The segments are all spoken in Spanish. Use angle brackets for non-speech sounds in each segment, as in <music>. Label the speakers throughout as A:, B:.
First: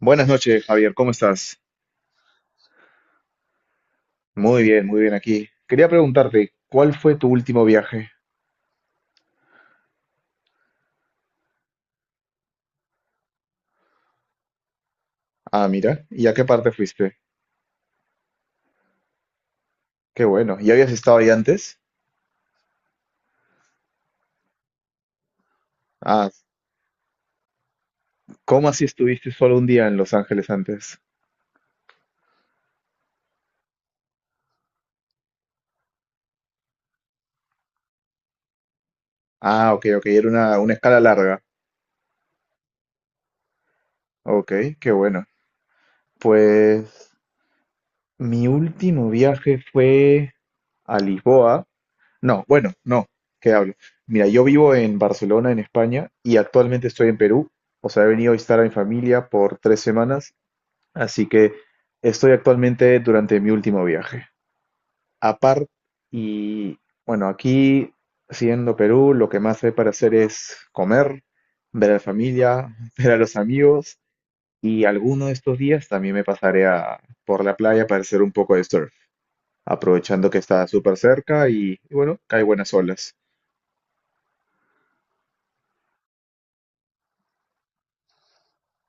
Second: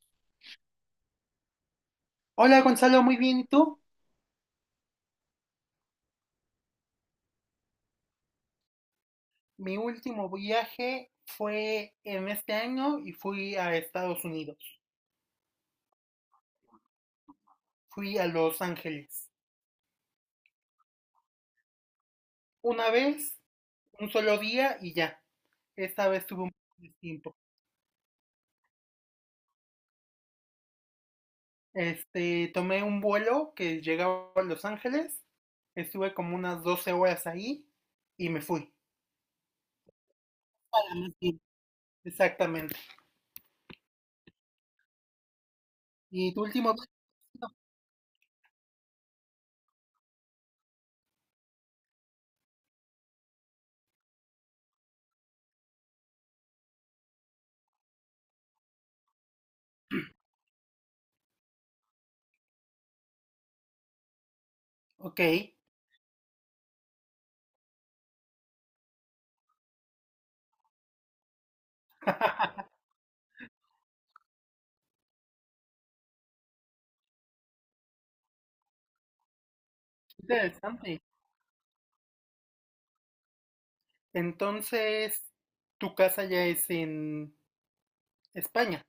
A: Buenas noches, Javier, ¿cómo estás?
B: Hola Gonzalo, muy bien, ¿y tú?
A: Muy bien aquí. Quería preguntarte, ¿cuál fue tu último viaje?
B: Mi último viaje fue en este año y fui a Estados Unidos.
A: Ah, mira, ¿y a qué parte fuiste?
B: Fui a Los Ángeles.
A: Qué bueno, ¿y habías estado ahí antes?
B: Una vez, un solo día y ya. Esta vez
A: Ah,
B: tuve un poco de tiempo.
A: ¿cómo así estuviste solo un día en Los Ángeles antes?
B: Este, tomé un vuelo que llegaba a Los Ángeles. Estuve como unas 12 horas ahí y me fui.
A: Ah, ok, ok, era una
B: Para
A: escala
B: más bien.
A: larga.
B: Exactamente.
A: Ok, qué bueno.
B: ¿Y tu último viaje?
A: Pues mi último viaje fue a Lisboa. No, bueno, no, ¿qué hablo? Mira, yo vivo en Barcelona, en España, y actualmente estoy en Perú. O sea, he venido a visitar a mi familia por 3 semanas. Así que estoy actualmente durante mi último viaje.
B: Ok,
A: Aparte, y bueno, aquí, siendo Perú, lo que más hay para hacer es comer, ver a la familia, <laughs> ver a los amigos, y alguno de estos días también por la playa para hacer un poco de surf, aprovechando que está súper
B: interesante.
A: cerca y bueno, cae buenas olas.
B: Entonces, tu casa ya es en España.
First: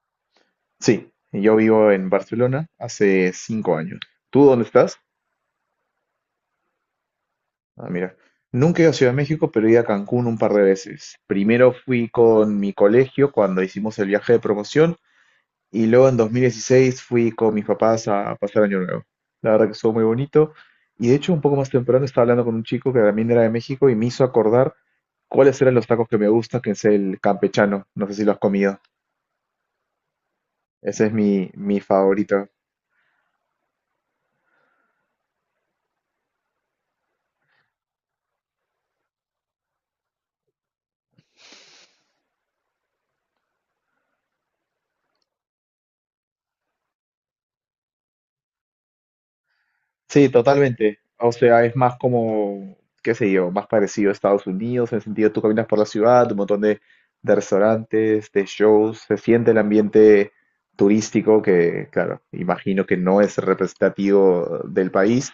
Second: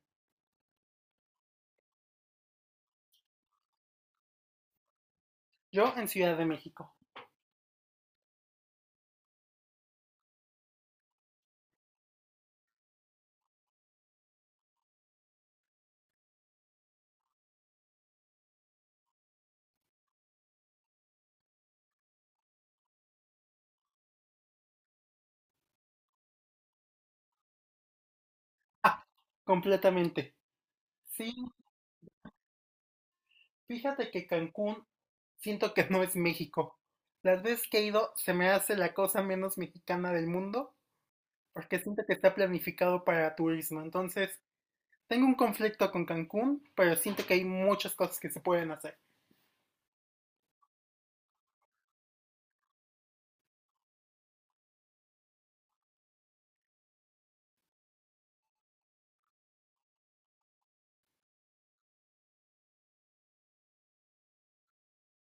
A: Sí, yo vivo en Barcelona hace 5 años. ¿Tú dónde estás?
B: Yo en Ciudad de México.
A: Ah, mira, nunca he ido a Ciudad de México, pero he ido a Cancún un par de veces. Primero fui con mi colegio cuando hicimos el viaje de promoción y luego en 2016 fui con mis papás a pasar Año Nuevo. La verdad que estuvo muy bonito, y de hecho un poco más temprano estaba hablando con un chico que también era de México y me hizo acordar cuáles eran los tacos que me gustan, que es el campechano. No sé si lo has comido.
B: Ah, completamente.
A: Ese es
B: Sí,
A: mi favorito.
B: fíjate que Cancún siento que no es México. Las veces que he ido se me hace la cosa menos mexicana del mundo porque siento que está planificado para turismo. Entonces, tengo un conflicto con Cancún, pero siento que hay muchas cosas que se pueden hacer.
A: Sí, totalmente. O sea, es más como, qué sé yo, más parecido a Estados Unidos, en el sentido tú caminas por la ciudad, un montón de restaurantes, de shows, se siente el ambiente turístico que, claro, imagino que no es representativo del país.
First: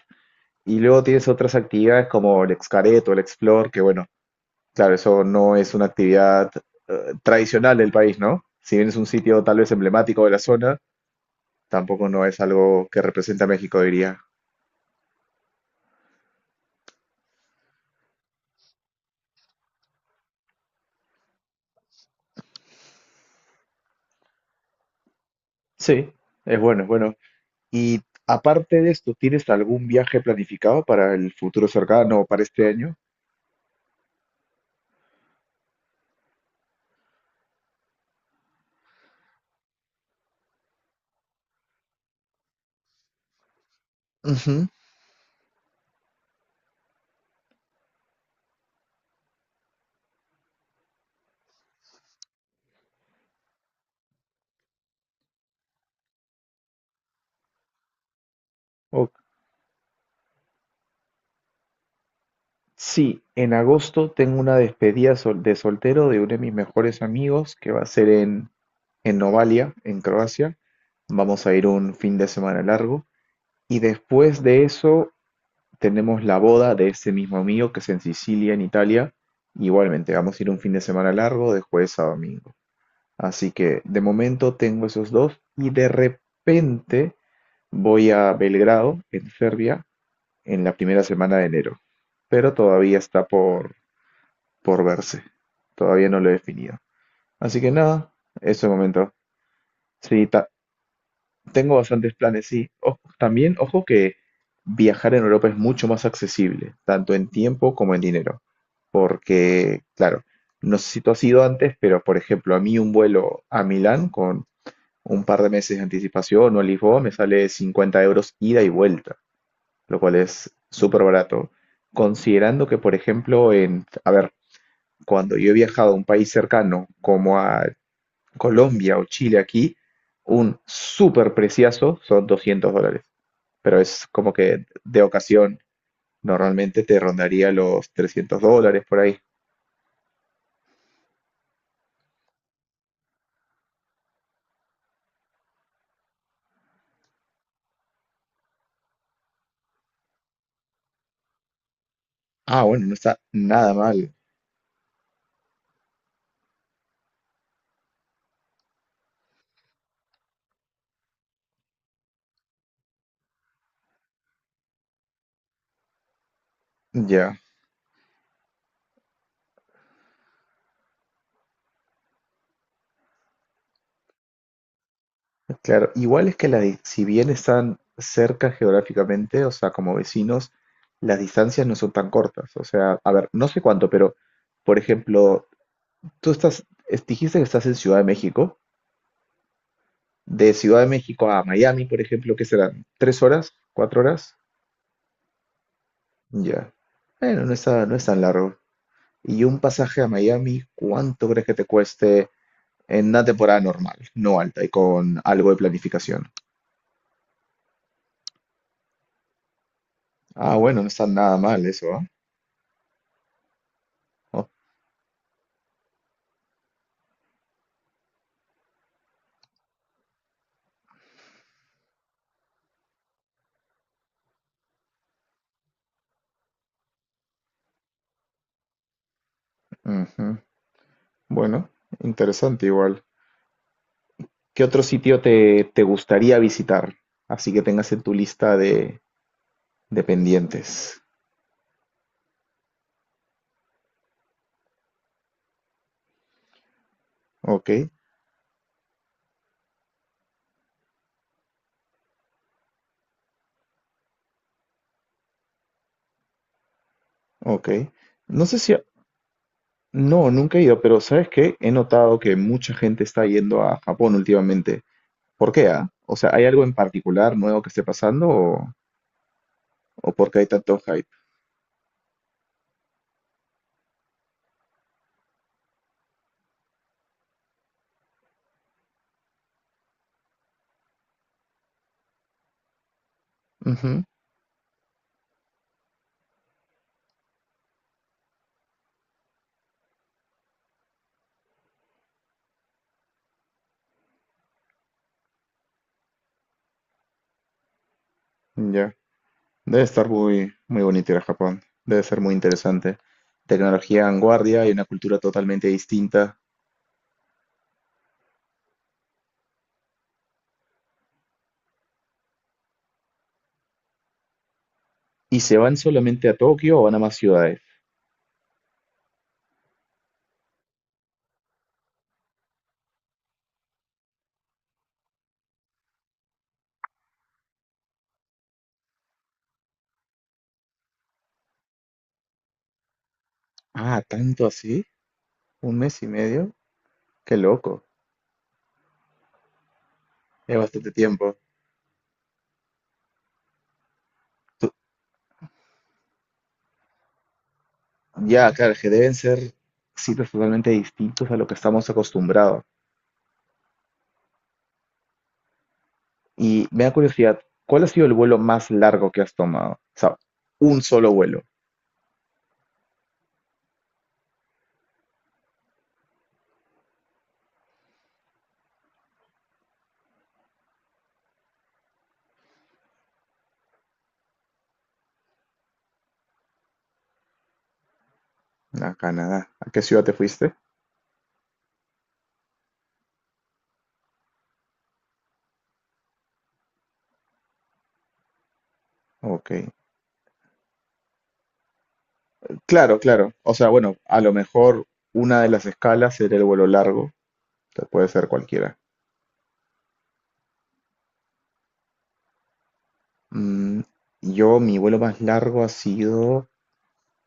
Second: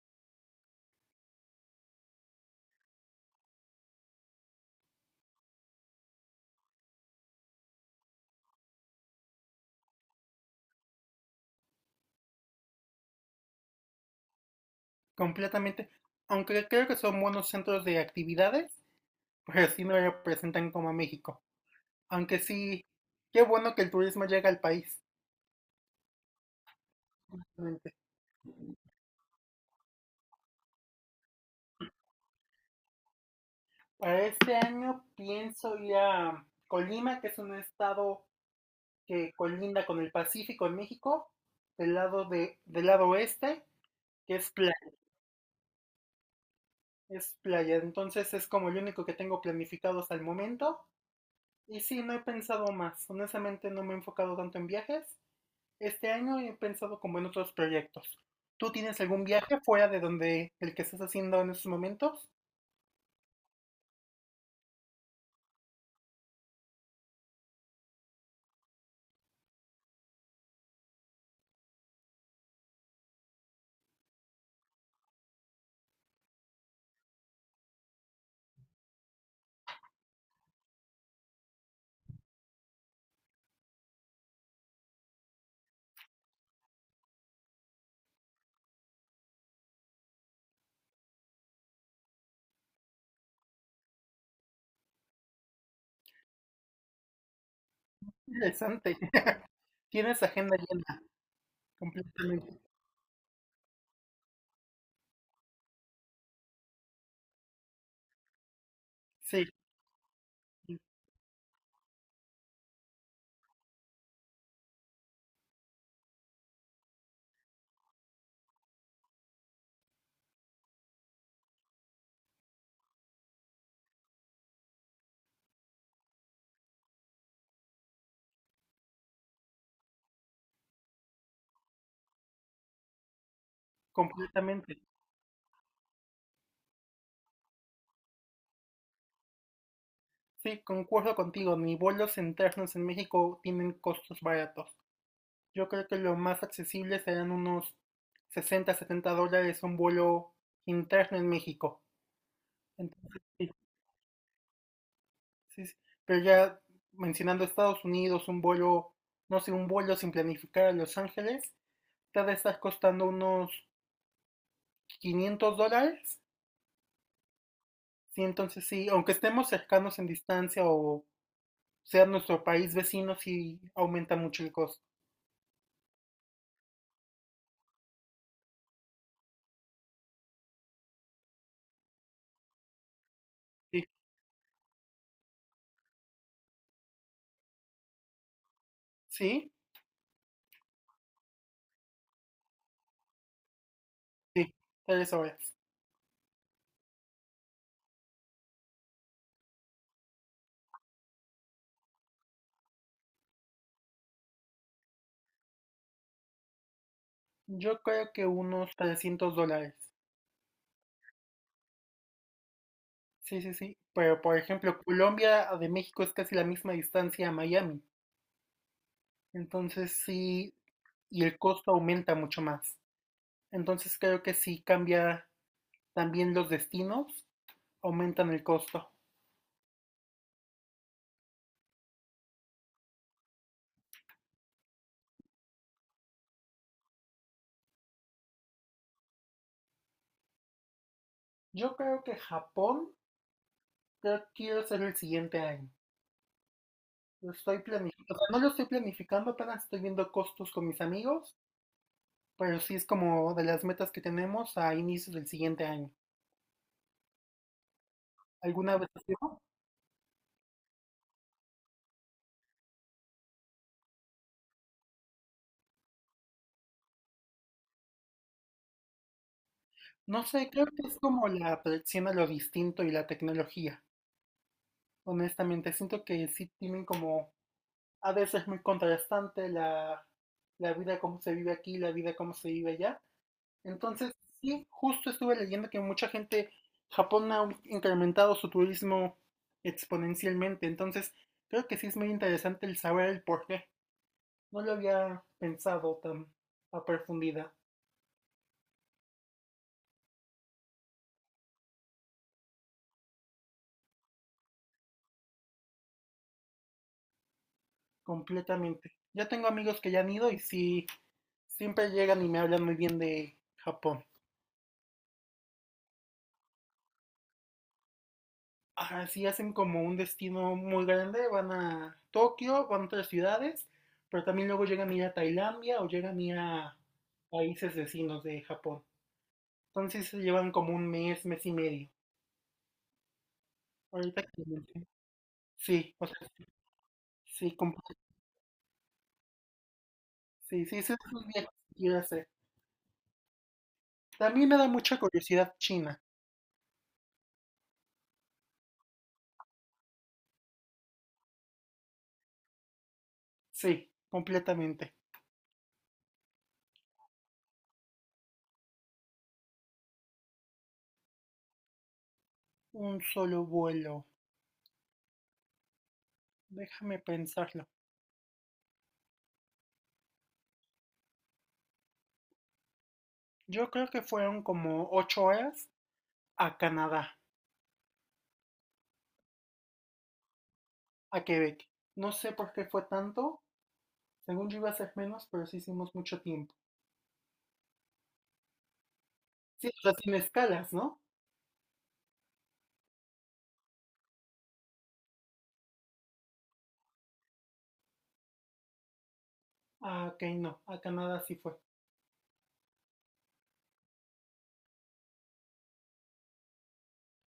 A: Y luego tienes otras actividades como el Xcaret o el Explore, que bueno, claro, eso no es una actividad tradicional del país, ¿no? Si bien es un sitio tal vez emblemático de la zona, tampoco no es algo que representa a México, diría.
B: Completamente. Aunque creo que son buenos centros de actividades, pero sí no representan como a México. Aunque sí, qué bueno que el turismo llega al país.
A: Sí, es bueno, es bueno. Y aparte de esto, ¿tienes algún viaje planificado para el futuro cercano o para este año?
B: Para este año pienso ir a Colima, que es un estado que colinda con el Pacífico en México, del lado oeste, que es
A: Ujú.
B: playa, es playa. Entonces es como el único que tengo planificado hasta el momento. Y sí, no he pensado más. Honestamente no me he enfocado tanto en viajes. Este año he pensado como en otros proyectos. ¿Tú tienes
A: O-
B: algún viaje fuera de donde el que estás haciendo en estos momentos?
A: sí, en agosto tengo una de soltero de uno de mis mejores amigos que va a ser en Novalia, en Croacia. Vamos a ir un fin de semana largo. Y después de eso tenemos la boda de ese mismo amigo que es en Sicilia, en Italia. Igualmente, vamos a ir un fin de semana largo de jueves a domingo. Así que de momento tengo esos dos y de repente voy a Belgrado, en Serbia, en la primera semana de enero. Pero todavía está por verse. Todavía no lo he definido. Así que nada, eso de
B: Interesante.
A: momento.
B: Tienes
A: Sí,
B: agenda llena,
A: tengo bastantes planes,
B: completamente.
A: sí. Ojo que viajar en Europa es mucho más accesible, tanto en tiempo como en dinero.
B: Sí,
A: Porque, claro, no sé si tú has ido antes, pero por ejemplo, a mí un vuelo a Milán con un par de meses de anticipación o el Lisboa, me sale 50 euros ida y vuelta, lo cual es súper barato. Considerando que, por ejemplo, a ver, cuando yo he viajado a un país cercano como a Colombia o Chile aquí, un súper preciazo son 200 dólares, pero es como que
B: completamente.
A: de ocasión normalmente te rondaría los 300 dólares por ahí.
B: Sí, concuerdo contigo, ni vuelos internos en México tienen costos baratos. Yo creo que lo más accesible serán unos 60, 70 dólares un vuelo interno en México.
A: Ah, bueno, no está
B: Entonces, sí,
A: nada mal.
B: sí, sí. Pero ya mencionando Estados Unidos, un vuelo, no sé, un vuelo sin planificar a Los Ángeles, te ha de estar costando unos 500 dólares.
A: Ya.
B: Sí, entonces sí, aunque estemos cercanos en distancia o sea nuestro país vecino, sí aumenta mucho el costo.
A: Claro, igual es que si bien están cerca geográficamente, o sea, como vecinos, las distancias no son tan cortas. O sea, a ver, no sé
B: Sí,
A: cuánto, pero, por ejemplo, dijiste que estás en Ciudad de México.
B: sí.
A: De Ciudad de México a Miami, por ejemplo, ¿qué serán? ¿Tres horas? ¿Cuatro horas?
B: Sí, 3 horas.
A: Ya. Bueno, no es tan largo. Y un pasaje a Miami, ¿cuánto crees que te cueste en una temporada normal, no alta y con algo de planificación?
B: Yo creo que unos 300 dólares.
A: Ah, bueno, no está nada mal eso, ¿ah?
B: Sí, sí, sí. Pero, por
A: Oh,
B: ejemplo, Colombia de México es casi la misma distancia a Miami. Entonces sí, y el costo aumenta mucho más. Entonces creo que sí cambia también los destinos, aumentan el costo.
A: ujú. Bueno, interesante igual. ¿Qué otro sitio te gustaría visitar? Así que tengas en tu lista de pendientes.
B: Yo creo que Japón, creo que quiero hacer el siguiente año. Lo estoy
A: Ok,
B: planificando, o sea, no lo estoy planificando, apenas estoy viendo costos con mis amigos, pero sí es como de las metas que tenemos a inicios del siguiente año.
A: ok. No sé si...
B: ¿Alguna vez has ido?
A: No, nunca he ido, pero ¿sabes qué? He notado que mucha gente está yendo a Japón últimamente. ¿Por qué, ah? O sea, ¿hay algo en particular nuevo que esté pasando o
B: No
A: por qué hay
B: sé, creo
A: tanto
B: que es
A: hype?
B: como la atracción a lo distinto y la tecnología. Honestamente, siento que sí tienen como, a veces muy contrastante la vida como se vive aquí, la vida como se vive allá.
A: Ujú.
B: Entonces, sí, justo estuve leyendo que mucha gente, Japón ha incrementado su turismo exponencialmente. Entonces, creo que sí es muy interesante el saber el por qué. No lo había pensado tan a profundidad,
A: Ya. Debe estar muy, muy bonito ir a Japón. Debe ser muy interesante. Tecnología vanguardia y una cultura totalmente distinta.
B: completamente. Yo tengo amigos que ya han ido y sí, siempre llegan y me hablan muy bien de Japón.
A: ¿Y se van solamente a Tokio o van a más ciudades?
B: Ahora sí hacen como un destino muy grande, van a Tokio, van a otras ciudades, pero también luego llegan a ir a Tailandia o llegan a ir a países vecinos de Japón. Entonces se llevan como un mes, mes y medio.
A: Ah,
B: Ahorita que
A: tanto
B: lo
A: así,
B: mencioné.
A: un
B: Sí,
A: mes y
B: o sea, sí,
A: medio, qué
B: sí, com-
A: loco, es
B: sí, sí,
A: bastante
B: ese es un
A: tiempo.
B: viaje que quiero hacer. También me da
A: Tú-
B: mucha curiosidad China.
A: Ya, claro, que deben ser sitios totalmente distintos a lo que estamos acostumbrados.
B: Sí, completamente.
A: Y me da curiosidad, ¿cuál ha sido el vuelo más largo que has tomado? O sea, un solo vuelo
B: Un solo vuelo. Déjame pensarlo. Yo creo que fueron como 8 horas a Canadá,
A: a Canadá. ¿A qué ciudad te fuiste?
B: a Quebec. No sé por qué fue tanto. Según yo iba a ser menos, pero sí hicimos mucho tiempo.
A: Ok.
B: Sí, o sea, sin escalas, ¿no?
A: Claro, claro. O sea, bueno, a lo mejor una de las escalas era el vuelo largo, o sea, puede ser cualquiera.
B: Ah, ok, no. A Canadá sí fue.
A: Mm, yo, mi vuelo más largo ha sido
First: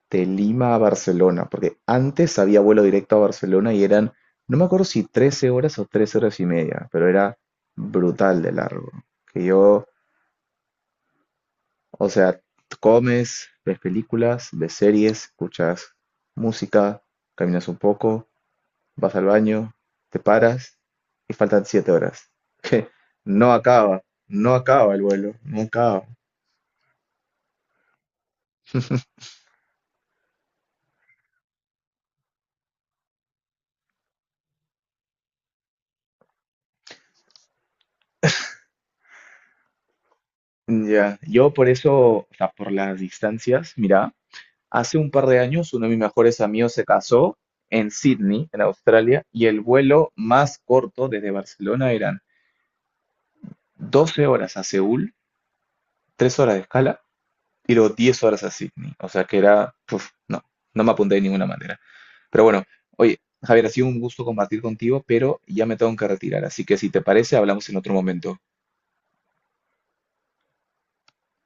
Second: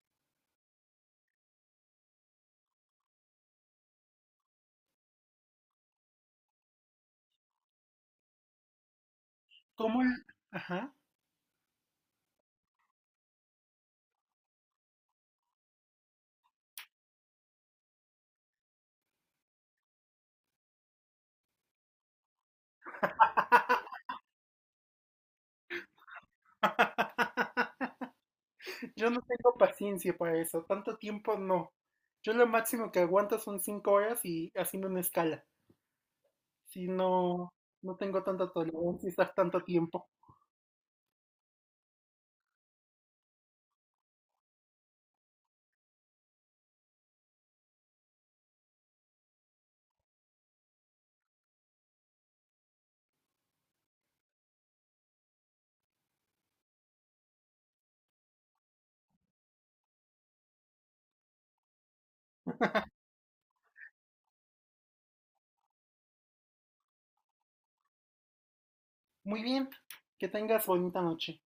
A: de Lima a Barcelona, porque antes había vuelo directo a Barcelona y eran, no me acuerdo si 13 horas o 3 horas y media, pero era brutal de largo. Que yo,
B: ¿Cómo? Ajá.
A: o sea, comes, ves películas, ves series, escuchas música, caminas un poco, vas al baño, te paras y faltan 7 horas. <laughs> Que no acaba, no acaba el vuelo, no acaba.
B: <laughs> Yo no tengo paciencia para eso. Tanto tiempo no. Yo lo máximo que aguanto son 5 horas y haciendo una escala. Si no, no tengo tanta tolerancia a estar tanto tiempo.
A: Ya, yo por eso, o sea, por las distancias, mira, hace un par de años uno de mis mejores amigos se casó en Sydney, en Australia, y el vuelo más corto desde Barcelona eran 12 horas a Seúl, 3 horas de escala, y luego 10 horas a Sydney. O sea que era, uf, no, no me apunté de ninguna manera. Pero bueno, oye, Javier, ha sido un gusto compartir contigo, pero ya me tengo que retirar, así que si te parece, hablamos en otro momento.
B: Muy bien. Que tengas bonita noche.